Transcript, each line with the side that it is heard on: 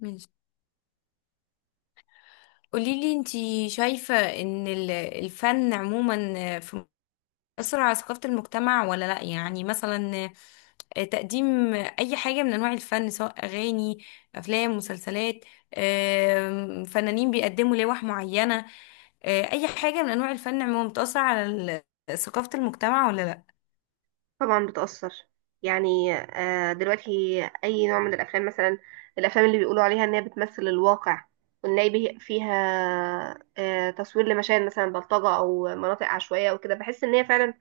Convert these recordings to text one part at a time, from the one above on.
left: ماشي. قوليلي انتي شايفة ان الفن عموما في مصر على ثقافة المجتمع ولا لا؟ يعني مثلا تقديم اي حاجة من انواع الفن سواء اغاني افلام مسلسلات، فنانين بيقدموا لوح معينة، اي حاجة من انواع الفن عموما بتأثر على ثقافة المجتمع ولا لا؟
right: طبعا بتأثر. يعني دلوقتي أي نوع من الأفلام مثلا، الأفلام اللي بيقولوا عليها إنها بتمثل الواقع ونلاقي فيها تصوير لمشاهد مثلا بلطجة أو مناطق عشوائية وكده، بحس إن هي فعلا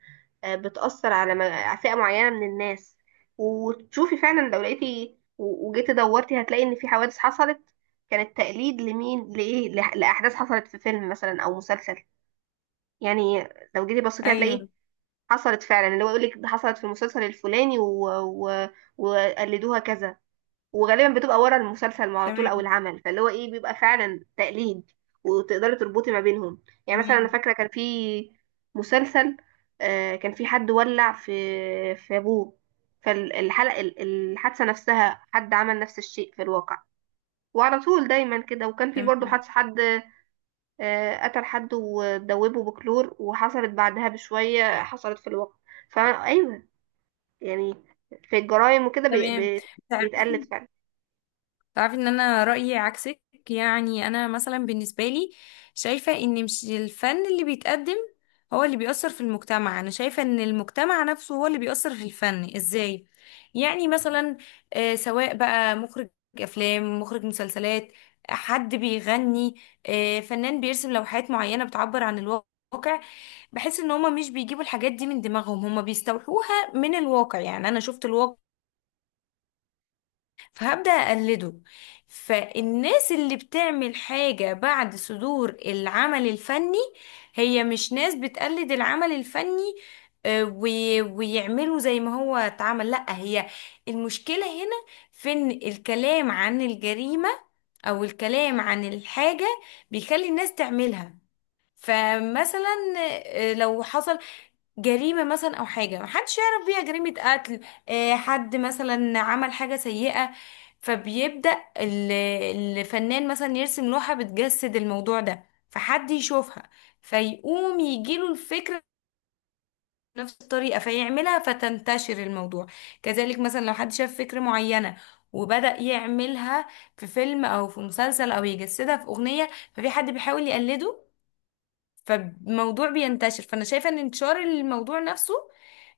right: بتأثر على على فئة معينة من الناس. وتشوفي فعلا لو لقيتي وجيتي دورتي، هتلاقي إن في حوادث حصلت كانت تقليد لمين لإيه لأحداث حصلت في فيلم مثلا أو مسلسل. يعني لو جيتي بصيتي
left: ايوه.
right: هتلاقي حصلت فعلا، اللي هو يقول لك حصلت في المسلسل الفلاني وقلدوها كذا. وغالبا بتبقى ورا المسلسل على طول او
left: تمام.
right: العمل، فاللي هو ايه بيبقى فعلا تقليد، وتقدري تربطي ما بينهم. يعني مثلا انا
left: تمام.
right: فاكره كان في مسلسل، آه كان في حد ولع في ابوه، فالحلقه الحادثه نفسها حد عمل نفس الشيء في الواقع. وعلى طول دايما كده. وكان في برضه
left: تمام.
right: حادثه حد قتل حد ودوبه بكلور، وحصلت بعدها بشويه، حصلت في الواقع. فايوه، يعني في الجرائم وكده
left: تمام.
right: بيتقلد فعلا.
left: تعرفي ان انا رأيي عكسك. يعني انا مثلا بالنسبة لي شايفة ان مش الفن اللي بيتقدم هو اللي بيأثر في المجتمع، انا شايفة ان المجتمع نفسه هو اللي بيأثر في الفن. ازاي؟ يعني مثلا، سواء بقى مخرج افلام، مخرج مسلسلات، حد بيغني، فنان بيرسم لوحات معينة بتعبر عن الواقع، بحس ان هما مش بيجيبوا الحاجات دي من دماغهم، هما بيستوحوها من الواقع. يعني انا شفت الواقع فهبدأ أقلده. فالناس اللي بتعمل حاجة بعد صدور العمل الفني هي مش ناس بتقلد العمل الفني ويعملوا زي ما هو اتعمل، لأ. هي المشكلة هنا في إن الكلام عن الجريمة أو الكلام عن الحاجة بيخلي الناس تعملها. فمثلا، لو حصل جريمة مثلا أو حاجة محدش يعرف بيها، جريمة قتل، حد مثلا عمل حاجة سيئة، فبيبدأ الفنان مثلا يرسم لوحة بتجسد الموضوع ده، فحد يشوفها فيقوم يجيله الفكرة بنفس الطريقة فيعملها فتنتشر الموضوع. كذلك مثلا لو حد شاف فكرة معينة وبدأ يعملها في فيلم أو في مسلسل أو يجسدها في أغنية، ففي حد بيحاول يقلده فالموضوع بينتشر. فانا شايفة ان انتشار الموضوع نفسه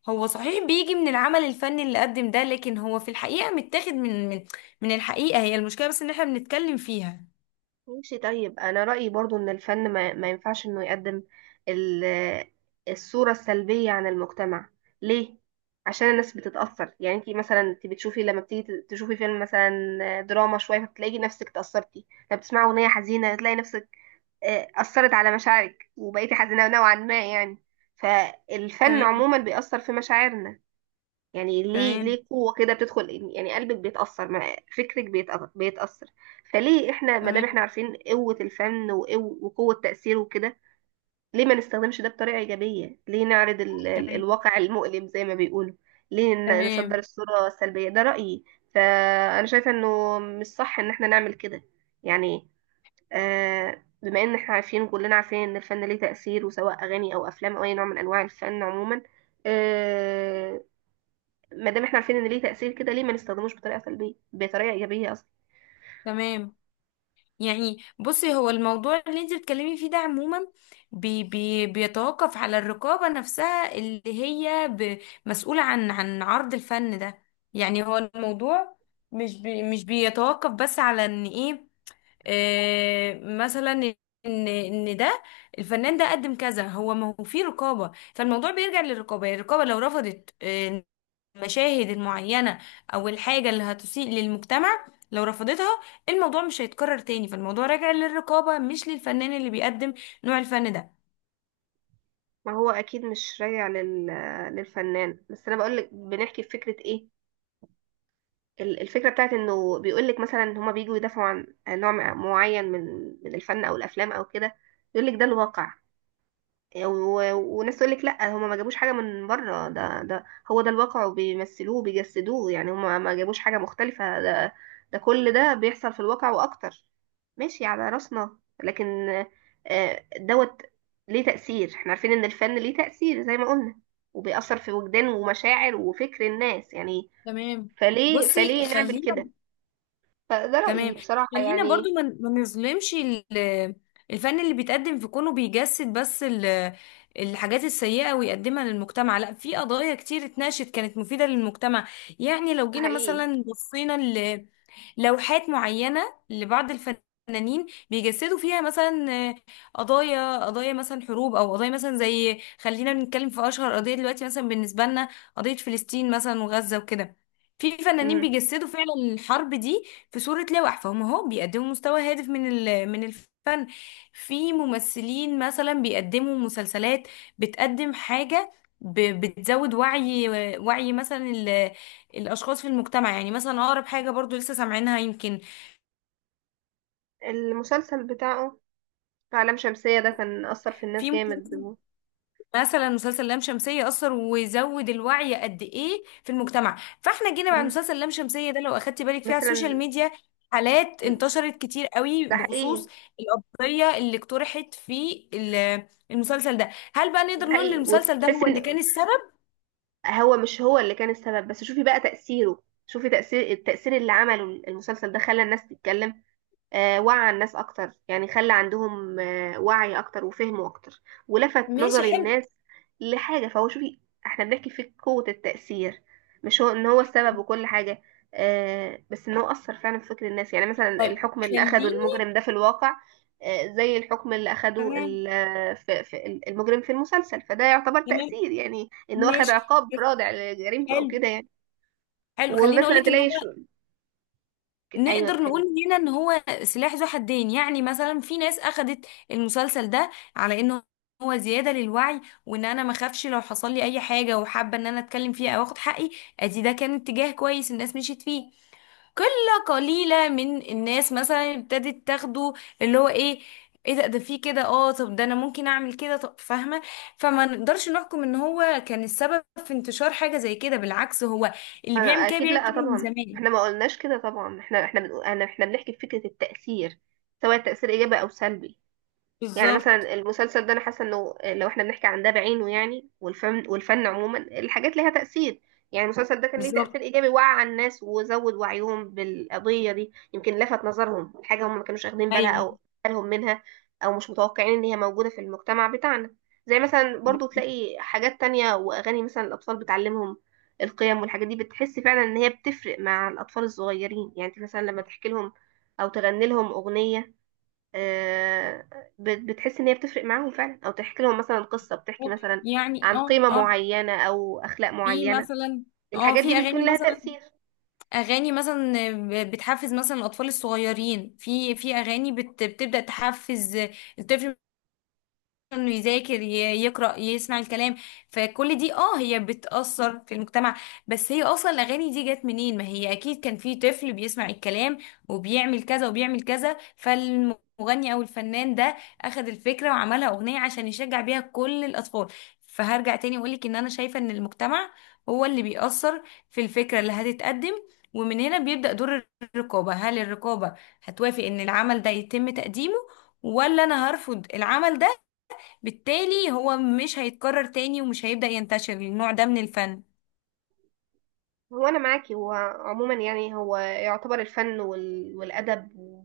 left: هو صحيح بيجي من العمل الفني اللي قدم ده، لكن هو في الحقيقة متاخد من الحقيقة. هي المشكلة بس ان احنا بنتكلم فيها.
right: ماشي، طيب انا رأيي برضو ان الفن ما ينفعش انه يقدم ال- الصورة السلبية عن المجتمع. ليه؟ عشان الناس بتتأثر. يعني انتي مثلا انتي بتشوفي، لما بتيجي تشوفي فيلم مثلا دراما شوية، فبتلاقي نفسك تأثرتي. لما بتسمعي أغنية حزينة تلاقي نفسك أثرت على مشاعرك، وبقيتي حزينة نوعا ما يعني. فالفن
left: تمام.
right: عموما بيأثر في مشاعرنا. يعني ليه
left: تمام.
right: ليه قوة كده بتدخل، يعني قلبك بيتأثر فكرك بيتأثر. فليه احنا ما دام
left: تمام.
right: احنا عارفين قوة الفن وقوة تأثيره وكده، ليه ما نستخدمش ده بطريقة إيجابية؟ ليه نعرض ال
left: تمام.
right: الواقع المؤلم زي ما بيقولوا؟ ليه نصدر
left: تمام.
right: الصورة السلبية؟ ده رأيي. فأنا شايفة إنه مش صح إن احنا نعمل كده. يعني آه، بما إن احنا عارفين، كلنا عارفين إن الفن ليه تأثير، وسواء أغاني أو أفلام أو أي نوع من أنواع الفن عموما، آه، ما دام احنا عارفين ان ليه تأثير كده، ليه ما نستخدموش بطريقة سلبية، بطريقة إيجابية قصدي.
left: تمام. يعني بصي، هو الموضوع اللي انت بتتكلمي فيه ده عموما بي بي بيتوقف على الرقابة نفسها اللي هي مسؤولة عن عرض الفن ده. يعني هو الموضوع مش بيتوقف بس على ان ايه، مثلا ان ده الفنان ده قدم كذا، هو ما هو في رقابه، فالموضوع بيرجع للرقابه. يعني الرقابه لو رفضت، المشاهد المعينه او الحاجه اللي هتسيء للمجتمع، لو رفضتها الموضوع مش هيتكرر تاني. فالموضوع راجع للرقابه مش للفنان اللي بيقدم نوع الفن ده.
right: ما هو اكيد مش راجع لل... للفنان بس. انا بقول لك بنحكي في فكرة ايه، الفكرة بتاعت انه بيقول لك مثلا ان هما بيجوا يدافعوا عن نوع معين من من الفن او الافلام او كده، يقول لك ده الواقع. و- وناس تقول لك لا، هما ما جابوش حاجه من بره، ده هو ده الواقع وبيمثلوه بيجسدوه، يعني هما ما جابوش حاجه مختلفه، ده كل ده بيحصل في الواقع واكتر. ماشي، على راسنا. لكن دوت ليه تأثير، احنا عارفين ان الفن ليه تأثير زي ما قلنا، وبيأثر في وجدان ومشاعر وفكر الناس يعني.
left: تمام.
right: فليه
left: بصي
right: فليه نعمل
left: خلينا،
right: كده؟ فده رأيي
left: تمام،
right: بصراحة
left: خلينا
right: يعني.
left: برضو ما نظلمش الفن اللي بيتقدم في كونه بيجسد بس الحاجات السيئة ويقدمها للمجتمع. لا، في قضايا كتير اتناقشت كانت مفيدة للمجتمع. يعني لو
right: ده
left: جينا
right: حقيقي.
left: مثلا بصينا لوحات معينة لبعض الفنانين بيجسدوا فيها مثلا، قضايا، مثلا حروب او قضايا مثلا زي، خلينا بنتكلم في اشهر قضية دلوقتي مثلا بالنسبة لنا قضية فلسطين مثلا وغزة وكده، في فنانين
right: مم.
left: بيجسدوا فعلا الحرب دي في صورة لوح، فهم اهو بيقدموا مستوى هادف من من الفن. في ممثلين مثلا بيقدموا مسلسلات بتقدم حاجة، بتزود وعي، وعي مثلا الاشخاص في المجتمع. يعني مثلا اقرب حاجه برضو لسه سامعينها يمكن،
right: المسلسل بتاعه عالم شمسية ده كان أثر في الناس
left: في ممكن
right: جامد.
left: مثلا، مسلسل لام شمسيه اثر ويزود الوعي قد ايه في المجتمع. فاحنا جينا بعد
right: مم،
left: مسلسل لام شمسيه ده لو اخدتي بالك فيه على السوشيال
right: مثلا
left: ميديا، حالات
right: ال-
left: انتشرت كتير قوي
right: ده حقيقي.
left: بخصوص القضيه اللي اقترحت في المسلسل ده. هل بقى
right: ده
left: نقدر نقول ان
right: حقيقي،
left: المسلسل ده
right: وتحس
left: هو
right: ان
left: اللي كان السبب؟
right: هو مش هو اللي كان السبب، بس شوفي بقى تأثيره، شوفي تأثير، التأثير اللي عمله المسلسل ده خلى الناس تتكلم. وعى الناس اكتر يعني، خلى عندهم آه، وعي اكتر وفهم اكتر، ولفت
left: ماشي.
right: نظر
left: حلو.
right: الناس لحاجه. فهو شوفي، احنا بنحكي في قوه التاثير، مش هو ان هو السبب وكل حاجه، بس ان هو اثر فعلا في فكر الناس. يعني مثلا
left: طيب
right: الحكم اللي
left: خليني،
right: اخده المجرم ده في الواقع زي الحكم اللي اخده
left: تمام،
right: في المجرم في المسلسل، فده يعتبر
left: تمام،
right: تاثير، يعني ان هو اخد
left: ماشي،
right: عقاب رادع لجريمته او
left: حلو،
right: كده يعني.
left: حلو، خليني اقول
right: ومثلا
left: لك ان هو،
right: تلاقي شو، ايوه
left: نقدر نقول
right: اتكلم.
left: هنا ان هو سلاح ذو حدين. يعني مثلا في ناس اخدت المسلسل ده على انه هو زيادة للوعي، وان انا ما اخافش لو حصل لي اي حاجة وحابة ان انا اتكلم فيها او اخد حقي. ادي ده كان اتجاه كويس الناس مشيت فيه. قلة قليلة من الناس مثلا ابتدت تاخده اللي هو ايه، ايه ده، ده فيه كده، اه طب ده انا ممكن اعمل كده، طب فاهمة. فما نقدرش نحكم ان هو كان السبب في انتشار حاجة زي كده، بالعكس، هو اللي بيعمل
right: أنا
left: كده
right: اكيد
left: بيعمل
right: لا،
left: كده من
right: طبعا
left: زمان.
right: احنا ما قلناش كده، طبعا احنا بنقول، انا احنا بنحكي في فكره التاثير، سواء تاثير ايجابي او سلبي. يعني
left: بالظبط.
right: مثلا المسلسل ده انا حاسه انه لو احنا بنحكي عن ده بعينه يعني، والفن عموما، الحاجات ليها تاثير. يعني المسلسل ده كان ليه تاثير
left: بالظبط.
right: ايجابي، وعى الناس وزود وعيهم بالقضيه دي، يمكن لفت نظرهم حاجه هم ما كانوش واخدين بالها
left: ايوه.
right: او بالهم منها، او مش متوقعين ان هي موجوده في المجتمع بتاعنا. زي مثلا برضو
left: بت-
right: تلاقي حاجات تانية، واغاني مثلا الاطفال بتعلمهم القيم، والحاجات دي بتحس فعلا ان هي بتفرق مع الاطفال الصغيرين. يعني انت مثلا لما تحكي لهم او تغني لهم اغنيه، آه، بتحس ان هي بتفرق معاهم فعلا، او تحكي لهم مثلا قصة بتحكي
left: بتروح
right: مثلا
left: يعني،
right: عن
left: اه
right: قيمة
left: اه،
right: معينة او اخلاق
left: في
right: معينة،
left: مثلا، اه
right: الحاجات
left: في
right: دي
left: اغاني
right: بيكون لها
left: مثلا،
right: تأثير.
left: اغاني مثلا بتحفز مثلا الاطفال الصغيرين، في اغاني بتبدا تحفز الطفل انه يذاكر، يقرأ، يسمع الكلام. فكل دي اه هي بتأثر في المجتمع. بس هي اصلا الاغاني دي جت منين؟ ما هي اكيد كان في طفل بيسمع الكلام وبيعمل كذا وبيعمل كذا، فالمغني او الفنان ده اخذ الفكرة وعملها اغنية عشان يشجع بيها كل الاطفال. فهرجع تاني واقولك ان انا شايفة ان المجتمع هو اللي بيأثر في الفكرة اللي هتتقدم. ومن هنا بيبدأ دور الرقابة. هل الرقابة هتوافق ان العمل ده يتم تقديمه، ولا انا هرفض العمل ده؟ بالتالي هو مش هيتكرر تاني ومش هيبدأ ينتشر النوع ده من الفن.
right: هو انا معاكي، هو عموما يعني هو يعتبر الفن وال... والادب و...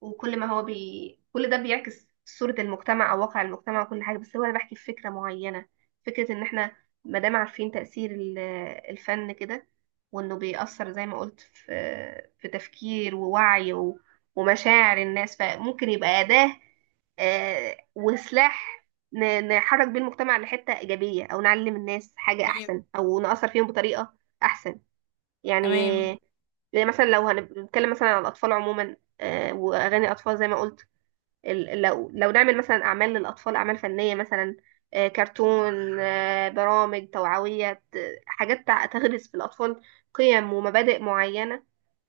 right: وكل ما هو بي... كل ده بيعكس صورة المجتمع او واقع المجتمع وكل حاجة، بس هو انا بحكي في فكرة معينة، فكرة ان احنا ما دام عارفين تأثير الفن كده، وانه بيأثر زي ما قلت في في تفكير ووعي و... ومشاعر الناس، فممكن يبقى أداة وسلاح نحرك بيه المجتمع لحتة إيجابية، أو نعلم الناس حاجة
left: تمام.
right: أحسن، أو نأثر فيهم بطريقة أحسن
left: تمام.
right: يعني. زي مثلا لو هنتكلم مثلا عن الأطفال عموما وأغاني الأطفال زي ما قلت، لو لو نعمل مثلا أعمال للأطفال، أعمال فنية مثلا، كرتون، برامج توعوية، حاجات تغرس في الأطفال قيم ومبادئ معينة،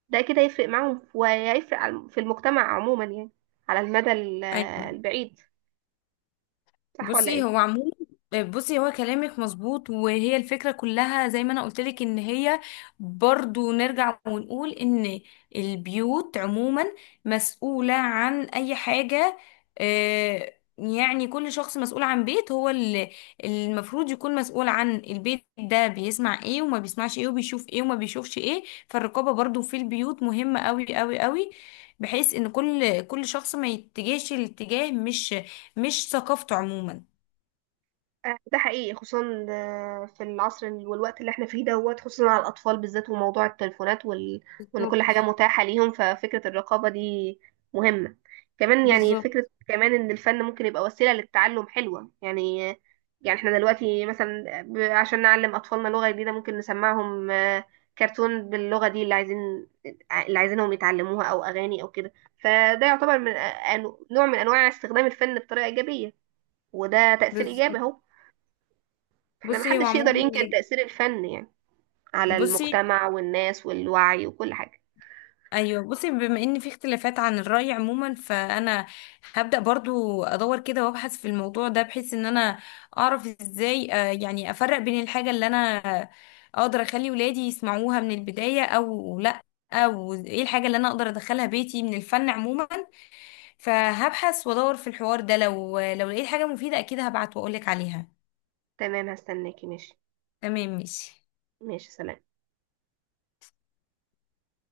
right: ده كده يفرق معاهم ويفرق في المجتمع عموما يعني، على المدى
left: ايوه
right: البعيد. صح ولا
left: بصي
right: إيه؟
left: هو عموما، بصي هو كلامك مظبوط، وهي الفكرة كلها زي ما انا قلت لك ان هي، برضو نرجع ونقول ان البيوت عموما مسؤولة عن اي حاجة. يعني كل شخص مسؤول عن بيت، هو اللي المفروض يكون مسؤول عن البيت ده بيسمع ايه وما بيسمعش ايه وبيشوف ايه وما بيشوفش ايه. فالرقابة برضو في البيوت مهمة قوي قوي قوي، بحيث ان كل شخص ما يتجهش الاتجاه مش، مش ثقافته عموما.
right: ده حقيقي، خصوصا في العصر والوقت اللي احنا فيه دوت، خصوصا على الأطفال بالذات، وموضوع التليفونات وال... وإن كل
left: بالظبط.
right: حاجة متاحة ليهم، ففكرة الرقابة دي مهمة كمان يعني.
left: بالظبط.
right: فكرة كمان إن الفن ممكن يبقى وسيلة للتعلم حلوة يعني. يعني احنا دلوقتي مثلا عشان نعلم أطفالنا لغة جديدة ممكن نسمعهم كرتون باللغة دي اللي عايزين، اللي عايزينهم يتعلموها، أو أغاني أو كده. فده يعتبر من آه، نوع من أنواع استخدام الفن بطريقة إيجابية، وده تأثير إيجابي
left: بالظبط.
right: أهو. احنا
left: بصي هو
right: محدش يقدر ينكر
left: عموما،
right: تأثير الفن يعني، على
left: بصي
right: المجتمع والناس والوعي وكل حاجة.
left: ايوه، بصي بما ان في اختلافات عن الرأي عموما، فانا هبدأ برضو ادور كده وابحث في الموضوع ده بحيث ان انا اعرف ازاي، يعني افرق بين الحاجة اللي انا اقدر اخلي ولادي يسمعوها من البداية او لا، او ايه الحاجة اللي انا اقدر ادخلها بيتي من الفن عموما. فهبحث وادور في الحوار ده، لو لقيت حاجة مفيدة اكيد هبعت واقولك عليها.
right: تمام، هستناكي. ماشي.
left: تمام، ماشي.
right: ماشي، سلام.